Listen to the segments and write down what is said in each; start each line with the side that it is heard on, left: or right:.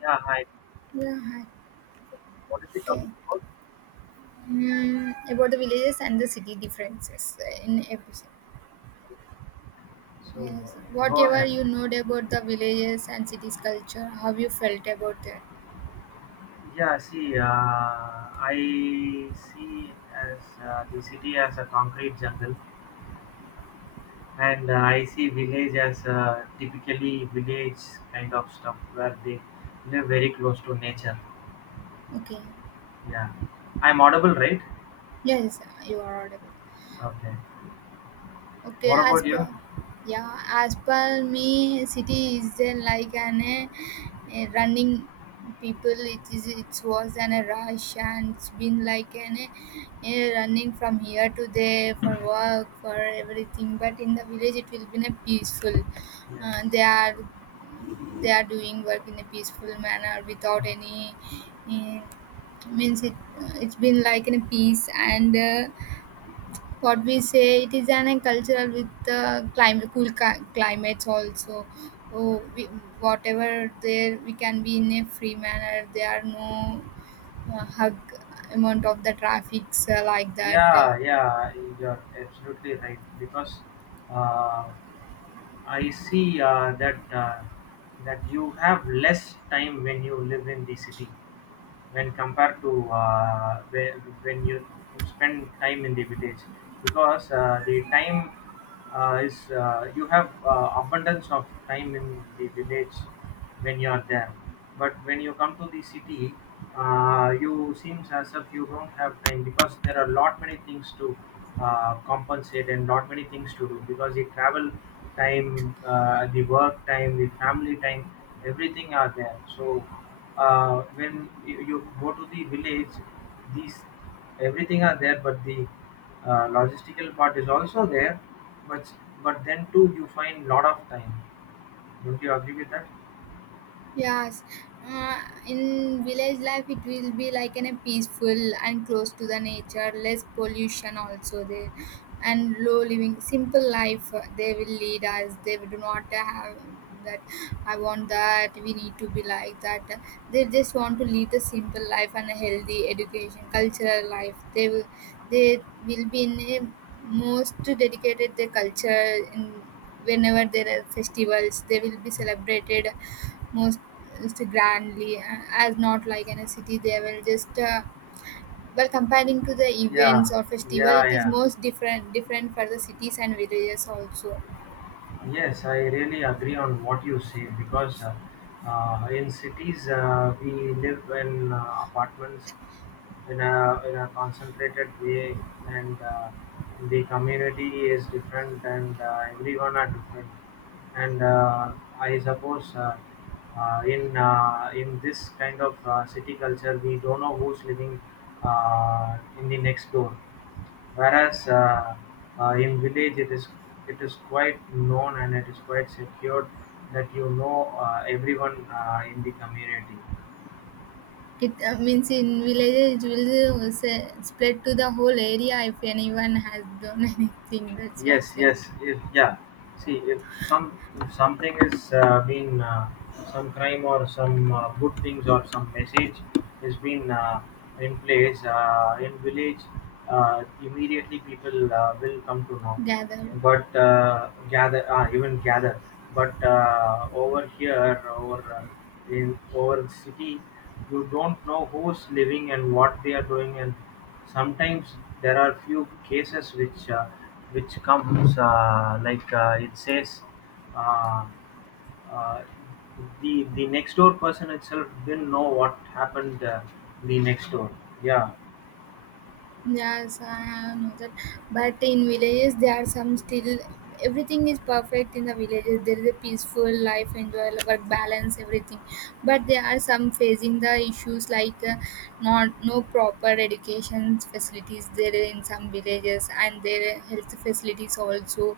left: Yeah, hi.
right: Yeah, hi.
left: What is the
right: Okay.
left: topic about?
right: About the villages and the city differences in everything.
left: So,
right: Yes,
left: go
right: whatever
left: ahead.
right: you know about the villages and cities culture, how you felt about that.
left: Yeah, see, I see as the city as a concrete jungle, and I see village as typically village kind of stuff where they live very close to nature.
right: Okay.
left: Yeah, I'm audible, right?
right: Yes, you are audible.
left: Okay.
right: Okay,
left: What
right: as
left: about
right: per
left: you?
right: yeah, as per me, city is like an a running people. It is it was an a rush, and it's been like an a running from here to there, for work, for everything. But in the village, it will be in a peaceful.
left: Yes.
right: They are they are doing work in a peaceful manner without any uh, means it it's been like in a peace and. What we say, it is an agricultural with climate cool climates also oh, we, whatever there we can be in a free manner, there are no hug amount of the traffics like that.
left: yeah, yeah, you're absolutely right because uh, I see that you have less time when you live in the city when compared to when you spend time in the village because the time is you have abundance of time in the village when you are there. But when you come to the city, you seems as if you don't have time because there are lot many things to compensate and lot many things to do because the travel time, the work time, the family time, everything are there. So when you go to the village, these everything are there, but the logistical part is also there. But but then too, you find lot of time. Don't you agree with that?
right: Yes, uh, in village life it will be like in a peaceful and close to the nature, less pollution also there, and low living, simple life they will lead us. They do not have that I want, that we need to be like that. They just want to lead the simple life and a healthy education, cultural life. They will be in a most dedicated their culture in whenever there are festivals they will be celebrated most grandly, as not like in a city they will just well comparing to the
left: Yeah,
right: events or festival
left: yeah,
right: it is
left: yeah.
right: most different different for the cities and villages also.
left: Yes, I really agree on what you say because in cities we live in apartments in a concentrated way, and the community is different, and everyone are different. And I suppose in this kind of city culture, we don't know who's living in the next door. Whereas in village it is quite known and it is quite secured that you know everyone in the community.
right: It means in villages it will say, split to the whole area if anyone has done anything, that's your
left: Yes,
right: saying.
left: yes, if, yeah. See, if some if something is been some crime or some good things or some message has been in place in village, immediately people will come to know.
right: Gathered.
left: But gather even gather, but over here or in over the city, you don't know who's living and what they are doing, and sometimes there are few cases which comes like it says uh, uh, the next door person itself didn't know what happened the next door, yeah.
right: Yes, I have know that. But in villages, there are some still. Everything is perfect in the villages. There is a peaceful life, enjoy work balance, everything. But there are some facing the issues like not no proper education facilities there in some villages, and their health facilities also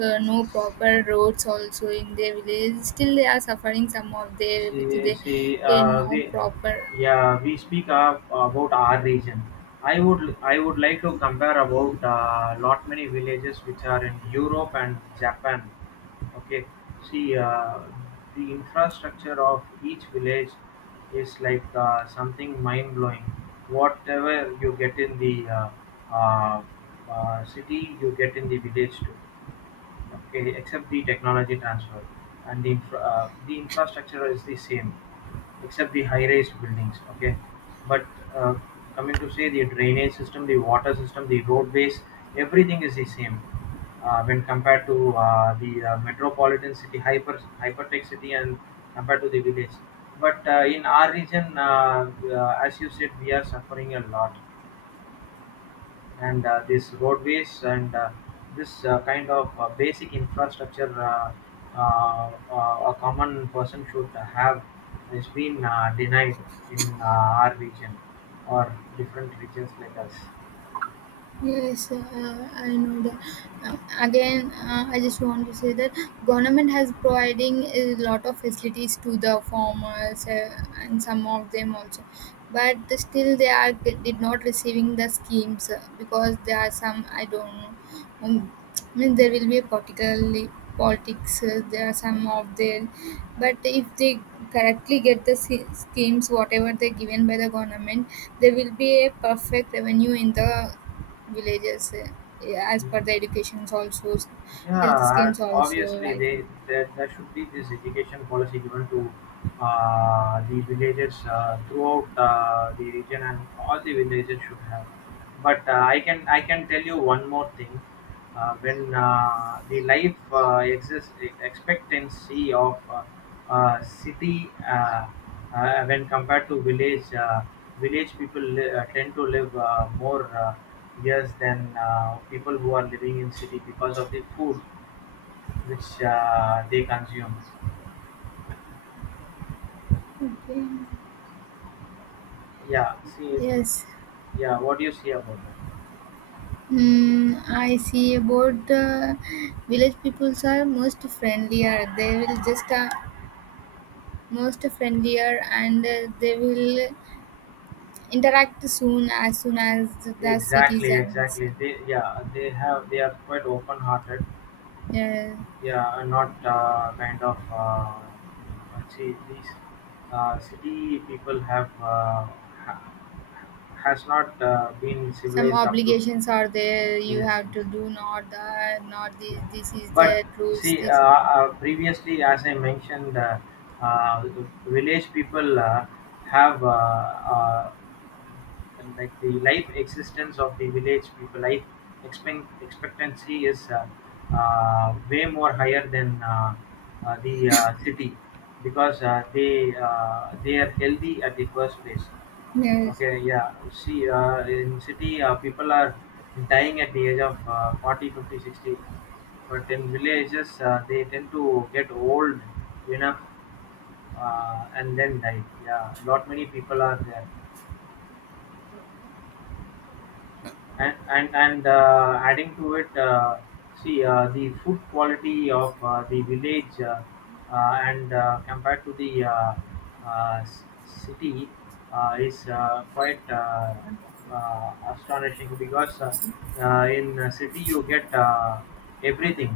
right: no proper roads also in their villages. Still, they are suffering some of their with
left: See,
right: their eh, no proper.
left: yeah, we speak about our region. I would like to compare about lot many villages which are in Europe and Japan. Okay, see, the infrastructure of each village is like something mind blowing. Whatever you get in the uh, city, you get in the village too. Okay, except the technology transfer and the infrastructure is the same, except the high-rise buildings. Okay, but uh, coming to say the drainage system, the water system, the roadways, everything is the same when compared to the metropolitan city, hypertech city, and compared to the village. But in our region, as you said, we are suffering a lot, and these roadways and this kind of basic infrastructure a common person should have has been denied in our region or different regions like us.
right: Yes, I know that. Again, I just want to say that government has providing a lot of facilities to the farmers and some of them also, but still they are did not receiving the schemes because there are some I don't know. Um, I mean there will be a particularly politics. There are some of them, but if they correctly get the schemes whatever they given by the government, there will be a perfect revenue in the villages, as
left: Yeah.
right: per the educations also, health
left: Yeah,
right: schemes
left: as-
right: also,
left: obviously
right: right.
left: there should be this education policy given to the villages throughout the region, and all the villages should have. But I can tell you one more thing. When the life expectancy of city when compared to village, village people tend to live more. Yes, then people who are living in city because of the food which they consume.
right: Okay.
left: Yeah, see,
right: Yes.
left: yeah, what do you see about
right: I see about the village peoples are most friendlier. They will just most friendlier, and they will interact soon as
left: that?
right: the
left: Exactly,
right: citizens.
left: exactly. They, yeah, they have, they are quite open-hearted.
right: Yeah,
left: Yeah, and not kind of. See, these city people have, ha- has not been
right: some
left: civilized up to.
right: obligations are there. You
left: Yes,
right: have to
left: yes.
right: do not the not this.
left: Yeah.
right: This is
left: But
right: the
left: you
right: rules.
left: see,
right: This.
left: previously, as I mentioned, the village people have like the life existence of the village people. Life expectancy is way more higher than the city because they are healthy at the first place.
right: Yes.
left: Okay, yeah. See, in city, people are dying at the age of 40, 50, 60. But in villages, they tend to get old enough and then die. Yeah, not many people are there. And adding to it, see, the food quality of the village and compared to the city is quite astonishing because in a city you get everything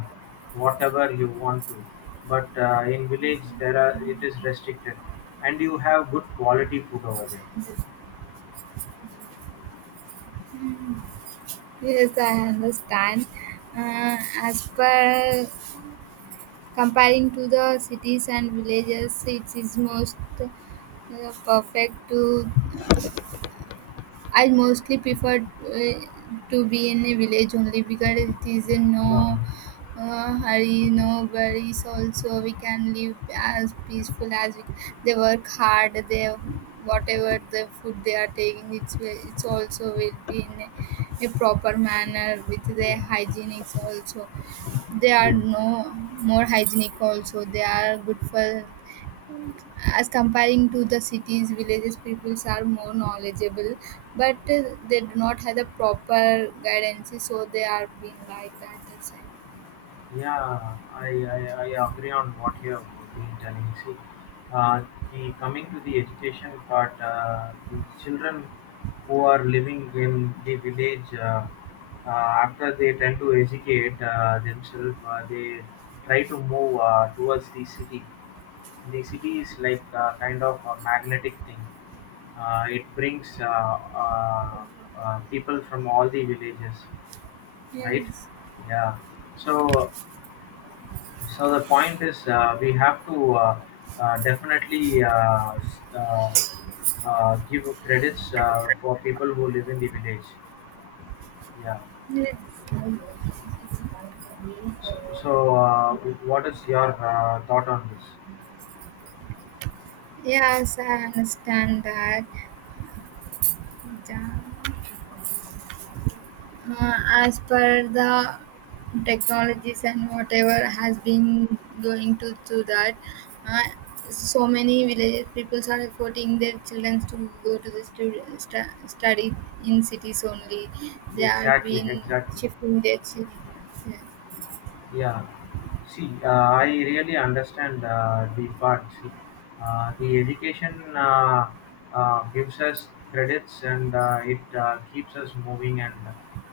left: whatever you want to, but in village there are it is restricted and you have good quality food over there.
right: Yes, I understand. Uh, as per comparing to the cities and villages, it is most perfect to I mostly prefer to be in a village only because it is in no
left: uh,
right: hurry, no worries. Also, we can live as peaceful as we. They work hard. They whatever the food they are taking, it's it's also will be in a proper manner with the
left: yeah,
right: hygienics also. They are
left: yeah.
right: no more hygienic also. They are good for as comparing to the cities, villages peoples are more knowledgeable, but they do not have the proper guidance, so they are being like that, that's right.
left: Yeah, I, I, I agree on what you have been telling. See, uh, the coming to the education part, the children who are living in the village, after they tend to educate themselves, they try to move towards the city. The city is like kind of a magnetic thing. It brings people from all the villages, right?
right: Yes.
left: Yeah. So so the point is, we have to definitely give credits for people who live in the village. Yeah.
right: Ye-
left: So, what is your thought on this?
right: yes, I understand that. Yeah. uh, as per the technologies and whatever has been going to that, uh, so many village people are affording their children to go to the study in cities only, they are
left: Exactly.
right: being
left: Exactly.
right: shifting their children.
left: Yeah, see, I really understand the part. See, the education gives us credits, and it keeps us moving and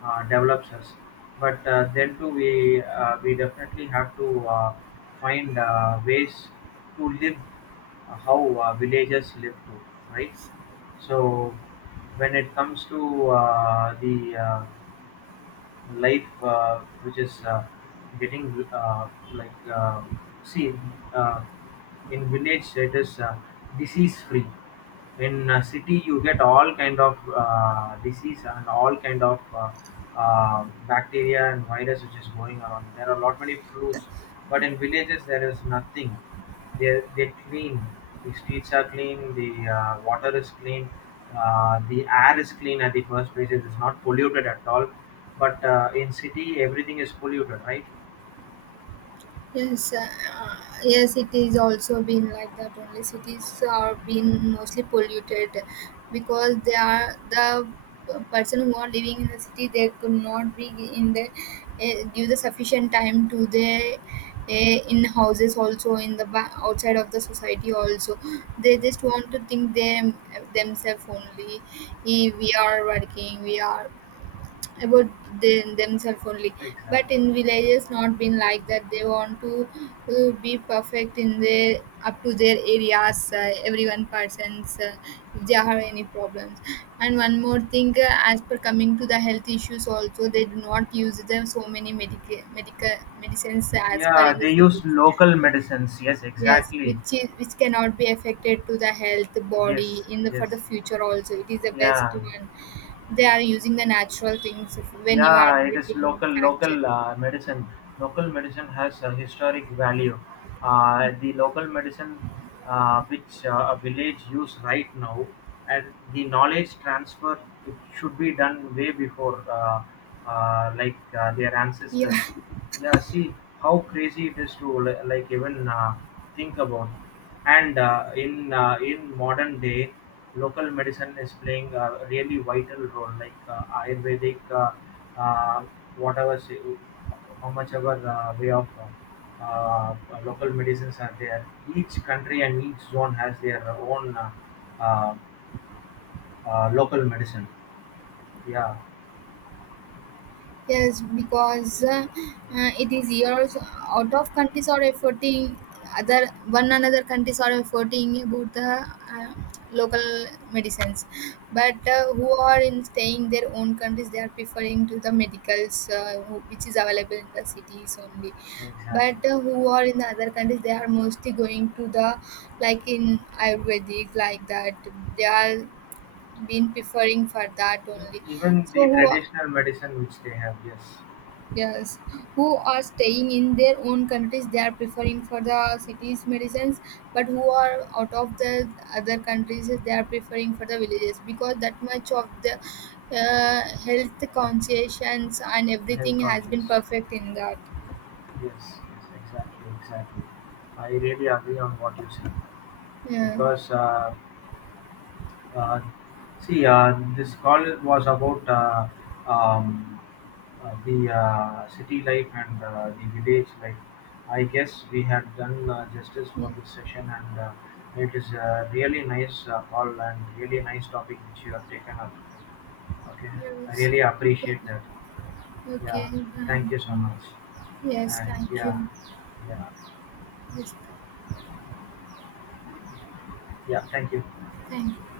left: develops us. But then too, we definitely have to find ways to live how villagers live too, right? So when it comes to the life which is getting like see, uh, in village it is disease free. In city you get all kind of disease and all kind of bacteria and virus which is going around. There are a lot many flus, but in villages there is nothing. They clean. The streets are clean. The water is clean. The air is clean at the first place. It is not polluted at all. But in city, everything is polluted, right?
right: Yes, uh, yes, it is also been like that. Only cities are being mostly polluted because they are the person who are living in the city. They could not be in the give the sufficient time to the in houses also, in the outside of the society also. They just want to think them themselves only. Eh, we are working. We are about them, themselves only, but
left: Exactly.
right: in villages not been like that, they want to be perfect in their up to their areas, everyone persons if they have any problems. And one more thing, as per coming to the health issues also, they do not use the so many medical medicines as per
left: Yeah,
right: in the
left: they use
right: cities.
left: local medicines. Yes,
right: Yes,
left: exactly.
right: which is which cannot be affected to the health, body
left: Yes,
right: in the for
left: yes.
right: the future also. It is the best
left: Yeah.
right: one. They are using the natural things of when you are
left: Yeah, it is
right: getting fracture.
left: local medicine. Local medicine has a historic value. The local medicine which a village use right now, and the knowledge transfer, it should be done way before, like their
right: Yeah.
left: ancestors. Yeah, see how crazy it is to like, even think about. And in modern day, local medicine is playing a really vital role. Like Ayurvedic, uh, whatever, say, how much ever way of uh, uh, local medicines are there. Each country and each zone has their own uh, local medicine. Yeah,
right: Yes, because it is years out of countries are efforting, other one another countries are efforting about the uh, local medicines, but who are in staying their own countries they are preferring to the medicals who- which is available in the cities only.
left: exactly.
right: But who are in the other countries they are mostly going to the like in Ayurvedic like that they are been preferring for that only.
left: Even
right: So
left: the
right: who.
left: traditional medicine which they have, yes,
right: Yes, who are staying in their own countries, they are preferring for the cities medicines, but who are out of the other countries, they are preferring for the villages because that much of the health conscience and
left: health
right: everything has been
left: conscious.
right: perfect in that.
left: Yes, yes, exactly, exactly. I really agree on what you said.
right: Yeah.
left: Because uh, see, this call was about um, the city life and the village life. I guess we had done justice
right: Yeah.
left: for this session, and it is a really nice call and really nice topic which you have taken up. Okay, I
right: Yes.
left: really
right: Okay.
left: appreciate that.
right: Okay.
left: Yeah, thank you so
right: Fine.
left: much.
right: Yes,
left: And
right: thank
left: yeah,
right: you.
left: yeah,
right: Yes.
left: yeah, thank you.
right: Thank. You.